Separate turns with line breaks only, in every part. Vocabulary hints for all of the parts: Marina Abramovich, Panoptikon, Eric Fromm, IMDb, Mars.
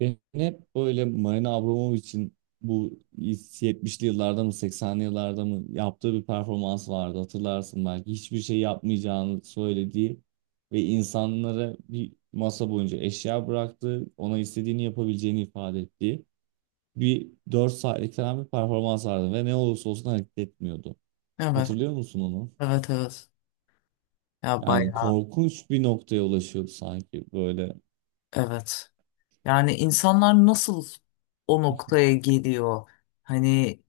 Ben hep böyle Marina Abramovich'in bu 70'li yıllarda mı 80'li yıllarda mı yaptığı bir performans vardı, hatırlarsın belki. Hiçbir şey yapmayacağını söylediği ve insanlara bir masa boyunca eşya bıraktı. Ona istediğini yapabileceğini ifade ettiği bir 4 saatlik falan bir performans vardı ve ne olursa olsun hareket etmiyordu.
Evet,
Hatırlıyor musun onu?
evet, evet. Ya
Yani
bayağı,
korkunç bir noktaya ulaşıyordu sanki böyle.
evet. Yani insanlar nasıl o noktaya geliyor? Hani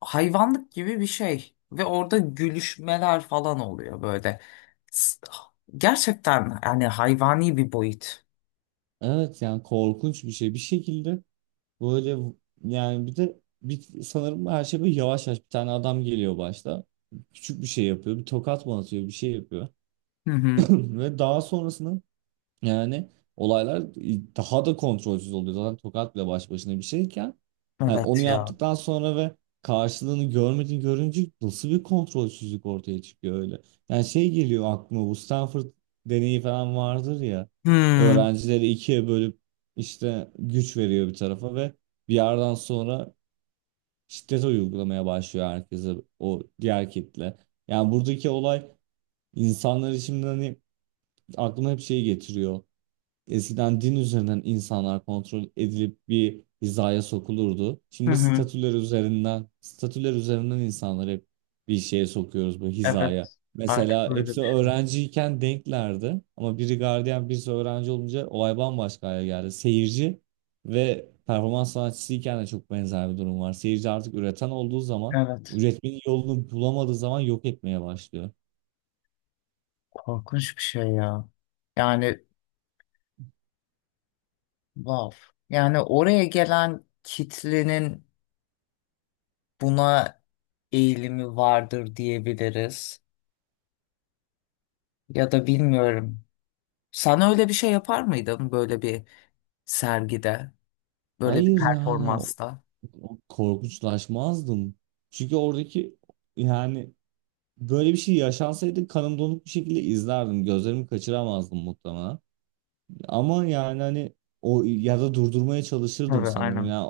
hayvanlık gibi bir şey. Ve orada gülüşmeler falan oluyor böyle. S- Gerçekten yani hayvani bir boyut.
Evet, yani korkunç bir şey. Bir şekilde böyle, yani sanırım her şey böyle yavaş yavaş bir tane adam geliyor başta. Küçük bir şey yapıyor. Bir tokat mı atıyor, bir şey yapıyor.
Hı hı.
Ve daha sonrasında yani olaylar daha da kontrolsüz oluyor. Zaten tokat bile baş başına bir şeyken, hani onu
Evet ya.
yaptıktan sonra ve karşılığını görmediğini görünce nasıl bir kontrolsüzlük ortaya çıkıyor öyle. Yani şey geliyor aklıma, bu Stanford deneyi falan vardır ya.
Hı
Öğrencileri ikiye bölüp işte güç veriyor bir tarafa ve bir yerden sonra şiddet uygulamaya başlıyor herkese o diğer kitle. Yani buradaki olay insanlar için, hani aklıma hep şey getiriyor. Eskiden din üzerinden insanlar kontrol edilip bir hizaya sokulurdu.
hı.
Şimdi
Hı.
statüler üzerinden, statüler üzerinden insanları hep bir şeye sokuyoruz, bu hizaya.
Evet. Artık
Mesela
öyle
hepsi
bir şey.
öğrenciyken denklerdi ama biri gardiyan birisi öğrenci olunca olay bambaşka hale geldi. Seyirci ve performans sanatçısıyken de çok benzer bir durum var. Seyirci artık üreten olduğu zaman,
Evet.
üretmenin yolunu bulamadığı zaman yok etmeye başlıyor.
Korkunç bir şey ya. Yani wow. Yani oraya gelen kitlenin buna eğilimi vardır diyebiliriz. Ya da bilmiyorum. Sen öyle bir şey yapar mıydın böyle bir sergide, böyle bir
Hayır, yani
performansta?
korkunçlaşmazdım. Çünkü oradaki, yani böyle bir şey yaşansaydı kanım donuk bir şekilde izlerdim. Gözlerimi kaçıramazdım muhtemelen. Ama yani hani o, ya da durdurmaya çalışırdım
Tabii,
sanırım.
aynen.
Ya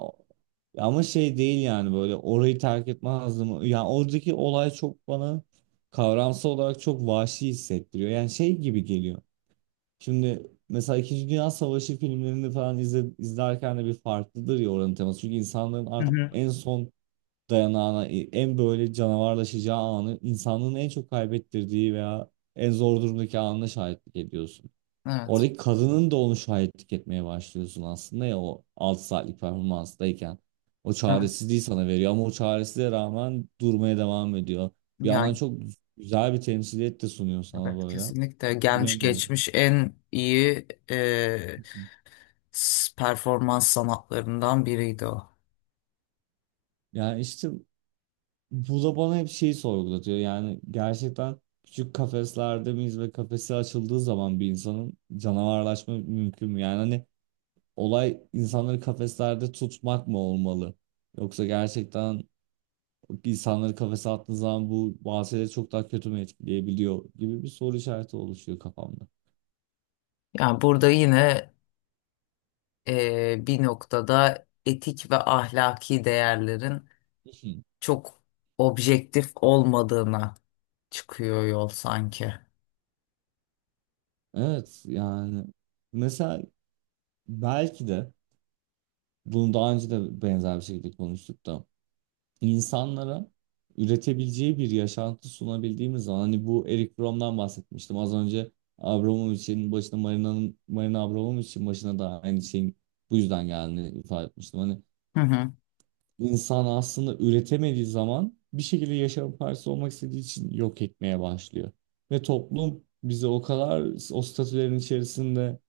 ama şey değil, yani böyle orayı terk etmezdim. Yani oradaki olay çok bana kavramsal olarak çok vahşi hissettiriyor. Yani şey gibi geliyor. Şimdi mesela İkinci Dünya Savaşı filmlerini falan izlerken de bir farklıdır ya oranın teması. Çünkü insanların
Hı
artık
hı.
en son dayanağına, en böyle canavarlaşacağı anı, insanlığın en çok kaybettirdiği veya en zor durumdaki anına şahitlik ediyorsun.
Evet.
Oradaki kadının da onu şahitlik etmeye başlıyorsun aslında ya, o 6 saatlik performanstayken. O
Tabii.
çaresizliği sana veriyor ama o çaresizliğe rağmen durmaya devam ediyor. Bir yandan
Yani
çok güzel bir temsiliyet de sunuyor sana
evet
böyle.
kesinlikle gelmiş
Bilemiyorum.
geçmiş en iyi performans sanatlarından biriydi o.
Yani işte bu da bana hep şeyi sorgulatıyor. Yani gerçekten küçük kafeslerde miyiz ve kafesi açıldığı zaman bir insanın canavarlaşma mümkün mü? Yani hani olay insanları kafeslerde tutmak mı olmalı? Yoksa gerçekten insanları kafese attığın zaman bu bahsede çok daha kötü mü etkileyebiliyor gibi bir soru işareti oluşuyor kafamda.
Yani burada yine bir noktada etik ve ahlaki değerlerin çok objektif olmadığına çıkıyor yol sanki.
Evet, yani mesela belki de bunu daha önce de benzer bir şekilde konuştuk da, insanlara üretebileceği bir yaşantı sunabildiğimiz zaman, hani bu Eric Fromm'dan bahsetmiştim az önce, Abramovich'in başına, Marina'nın, Marina Abramovich'in başına da aynı şeyin bu yüzden geldiğini ifade etmiştim. Hani
Hı hı.
insan aslında üretemediği zaman bir şekilde yaşamın parçası olmak istediği için yok etmeye başlıyor. Ve toplum bizi o kadar o statülerin içerisinde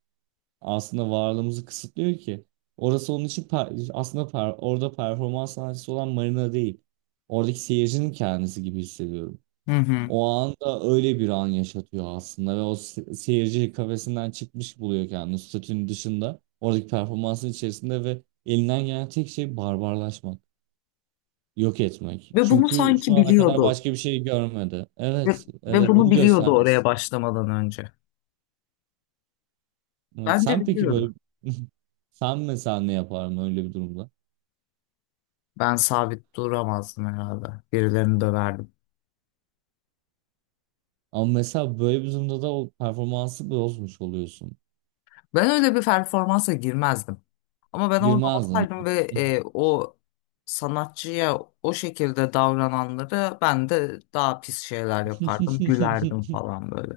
aslında varlığımızı kısıtlıyor ki. Orası onun için orada performans sanatçısı olan Marina değil. Oradaki seyircinin kendisi gibi hissediyorum.
Hı hı.
O anda öyle bir an yaşatıyor aslında ve o seyirci kafesinden çıkmış buluyor kendini, statünün dışında. Oradaki performansın içerisinde ve elinden gelen tek şey barbarlaşmak, yok etmek.
Ve bunu
Çünkü şu
sanki
ana kadar
biliyordu.
başka bir şey görmedi.
Ve,
Evet,
ve
evet
bunu
bunu
biliyordu
göstermek
oraya
istedim.
başlamadan önce.
Evet,
Bence
sen peki
biliyordu.
böyle, sen mesela ne yapardın öyle bir durumda?
Ben sabit duramazdım herhalde. Birilerini döverdim.
Ama mesela böyle bir durumda da o performansı bozmuş oluyorsun.
Ben öyle bir performansa girmezdim. Ama ben orada
Girmezdin.
olsaydım ve o sanatçıya o şekilde davrananlara ben de daha pis şeyler yapardım. Gülerdim falan böyle.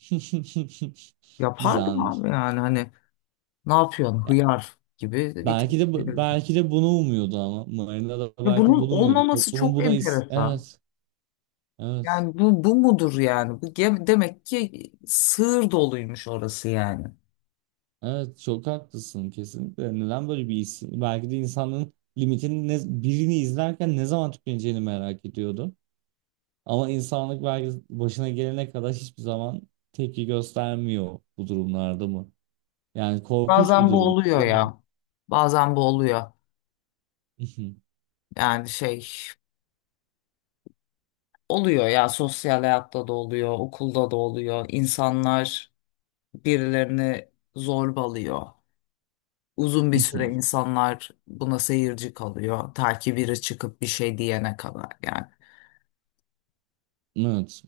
Yapardım
Güzelmiş.
abi yani hani ne yapıyorsun?
Ya,
Hıyar gibi bir tepki veriyor.
belki de bunu umuyordu, ama Marina da
Ve
belki
bunun
bunu umuyordu.
olmaması
Toplumun
çok
buna, is
enteresan.
evet. Evet.
Yani bu mudur yani? Demek ki sığır doluymuş orası yani.
Evet, çok haklısın kesinlikle. Neden böyle bir isim? Belki de insanın limitini, birini izlerken ne zaman tükeneceğini merak ediyordu. Ama insanlık belki başına gelene kadar hiçbir zaman tepki göstermiyor bu durumlarda mı? Yani korkunç bir
Bazen bu
durum
oluyor
değil mi?
ya. Bazen bu oluyor. Yani şey oluyor ya, sosyal hayatta da oluyor, okulda da oluyor. İnsanlar birilerini zorbalıyor. Uzun bir süre insanlar buna seyirci kalıyor. Ta ki biri çıkıp bir şey diyene kadar yani.
Evet.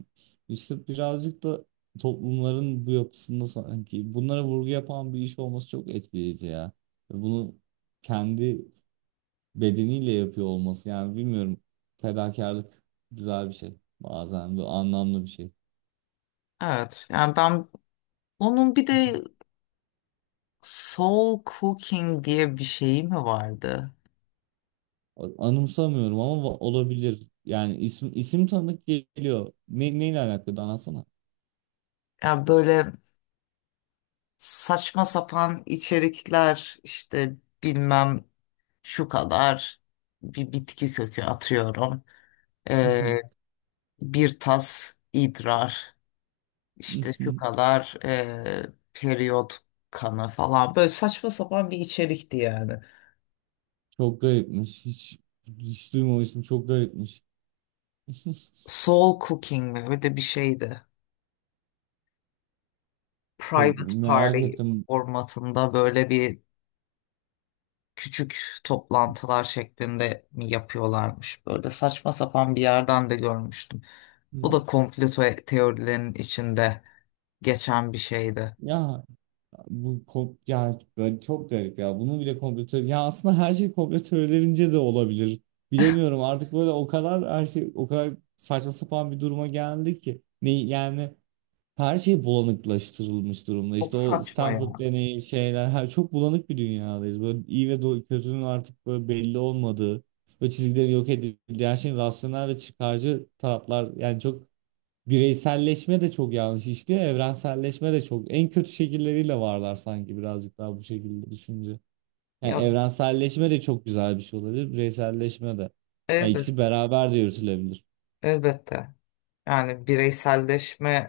İşte birazcık da toplumların bu yapısında sanki bunlara vurgu yapan bir iş olması çok etkileyici ya. Ve bunu kendi bedeniyle yapıyor olması, yani bilmiyorum. Fedakarlık güzel bir şey. Bazen bu anlamlı bir şey.
Evet yani ben onun bir de soul cooking diye bir şeyi mi vardı?
Anımsamıyorum ama olabilir. Yani isim isim tanıdık geliyor. Neyle alakalı anlatsana.
Yani böyle saçma sapan içerikler işte, bilmem şu kadar bir bitki kökü atıyorum. Ee, Bir tas idrar, işte şu kadar periyot kanı falan, böyle saçma sapan bir içerikti yani.
Çok garipmiş. Hiç duymamıştım. Çok garipmiş.
Soul Cooking mi öyle bir şeydi.
Çok
Private
merak
Party
ettim.
formatında böyle bir küçük toplantılar şeklinde mi yapıyorlarmış? Böyle saçma sapan bir yerden de görmüştüm. Bu
Hmm.
da teorilerinin içinde geçen bir şeydi.
Ya ya böyle çok garip ya. Bunu bile ya aslında her şey komplo teorilerince de olabilir. Bilemiyorum artık, böyle o kadar her şey o kadar saçma sapan bir duruma geldi ki. Ne yani, her şey bulanıklaştırılmış durumda.
Çok
İşte o
saçma
Stanford
ya.
deneyi, şeyler, her, çok bulanık bir dünyadayız. Böyle iyi ve kötünün artık böyle belli olmadığı ve çizgileri yok edildiği, her şeyin rasyonel ve çıkarcı taraflar, yani çok bireyselleşme de çok yanlış işliyor. Evrenselleşme de çok en kötü şekilleriyle varlar sanki, birazcık daha bu şekilde düşünce. Yani
Ya
evrenselleşme de çok güzel bir şey olabilir. Bireyselleşme de. Yani
elbet,
ikisi beraber de yürütülebilir.
elbette. Yani bireyselleşme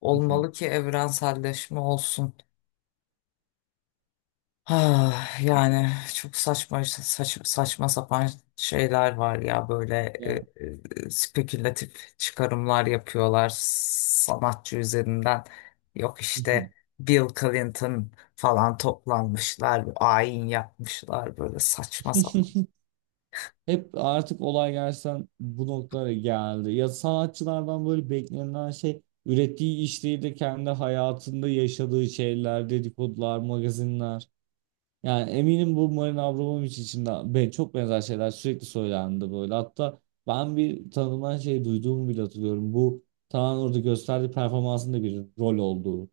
olmalı ki evrenselleşme olsun. Ah, yani çok saçma sapan şeyler var ya böyle e,
Ya.
e, spekülatif çıkarımlar yapıyorlar sanatçı üzerinden. Yok işte Bill Clinton falan toplanmışlar, ayin yapmışlar böyle saçma sapan.
Hep artık olay gerçekten bu noktalara geldi. Ya sanatçılardan böyle beklenen şey ürettiği iş değil de kendi hayatında yaşadığı şeyler, dedikodular, magazinler. Yani eminim bu Marina Abramovic için de ben, çok benzer şeyler sürekli söylendi böyle. Hatta ben bir tanımayan şey duyduğumu bile hatırlıyorum. Bu tamamen orada gösterdiği performansın da bir rol olduğu.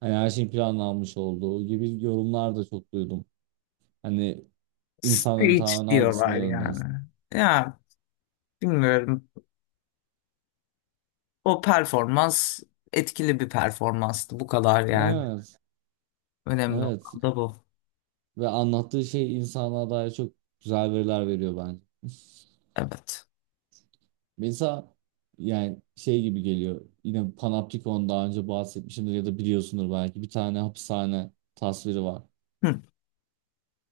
Hani her şeyin planlanmış olduğu gibi yorumlar da çok duydum. Hani insanların
Stage
tamamen algısına
diyorlar yani.
yönlensin.
Ya bilmiyorum. O performans etkili bir performanstı bu kadar yani.
Evet,
Önemli
evet.
olan da bu.
Ve anlattığı şey insana dair çok güzel veriler veriyor bence.
Evet.
Mesela yani şey gibi geliyor. Yine Panoptikon'dan daha önce bahsetmişimdir ya da biliyorsundur belki. Bir tane hapishane tasviri var.
Hı.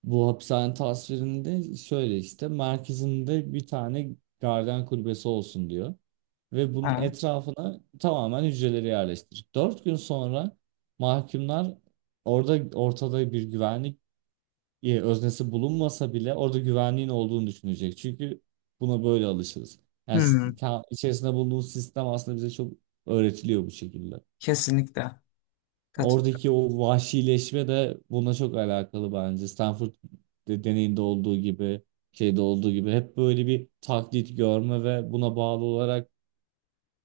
Bu hapishane tasvirinde şöyle, işte merkezinde bir tane garden kulübesi olsun diyor. Ve bunun
Ha.
etrafına tamamen hücreleri yerleştirir. Dört gün sonra mahkumlar orada, ortada bir güvenlik öznesi bulunmasa bile orada güvenliğin olduğunu düşünecek. Çünkü buna böyle alışırız. Yani
Hı.
içerisinde bulunduğumuz sistem aslında bize çok öğretiliyor bu şekilde.
Kesinlikle. Katıl.
Oradaki o vahşileşme de buna çok alakalı bence. Stanford deneyinde olduğu gibi, şeyde olduğu gibi hep böyle bir taklit görme ve buna bağlı olarak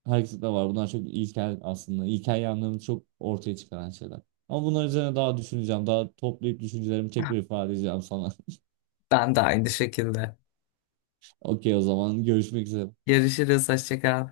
hareket var. Bunlar çok ilkel aslında. İlkel yanlarını çok ortaya çıkaran şeyler. Ama bunlar üzerine daha düşüneceğim. Daha toplayıp düşüncelerimi tekrar ifade edeceğim sana.
Ben de aynı şekilde.
Okey, o zaman görüşmek üzere.
Görüşürüz. Hoşça kal.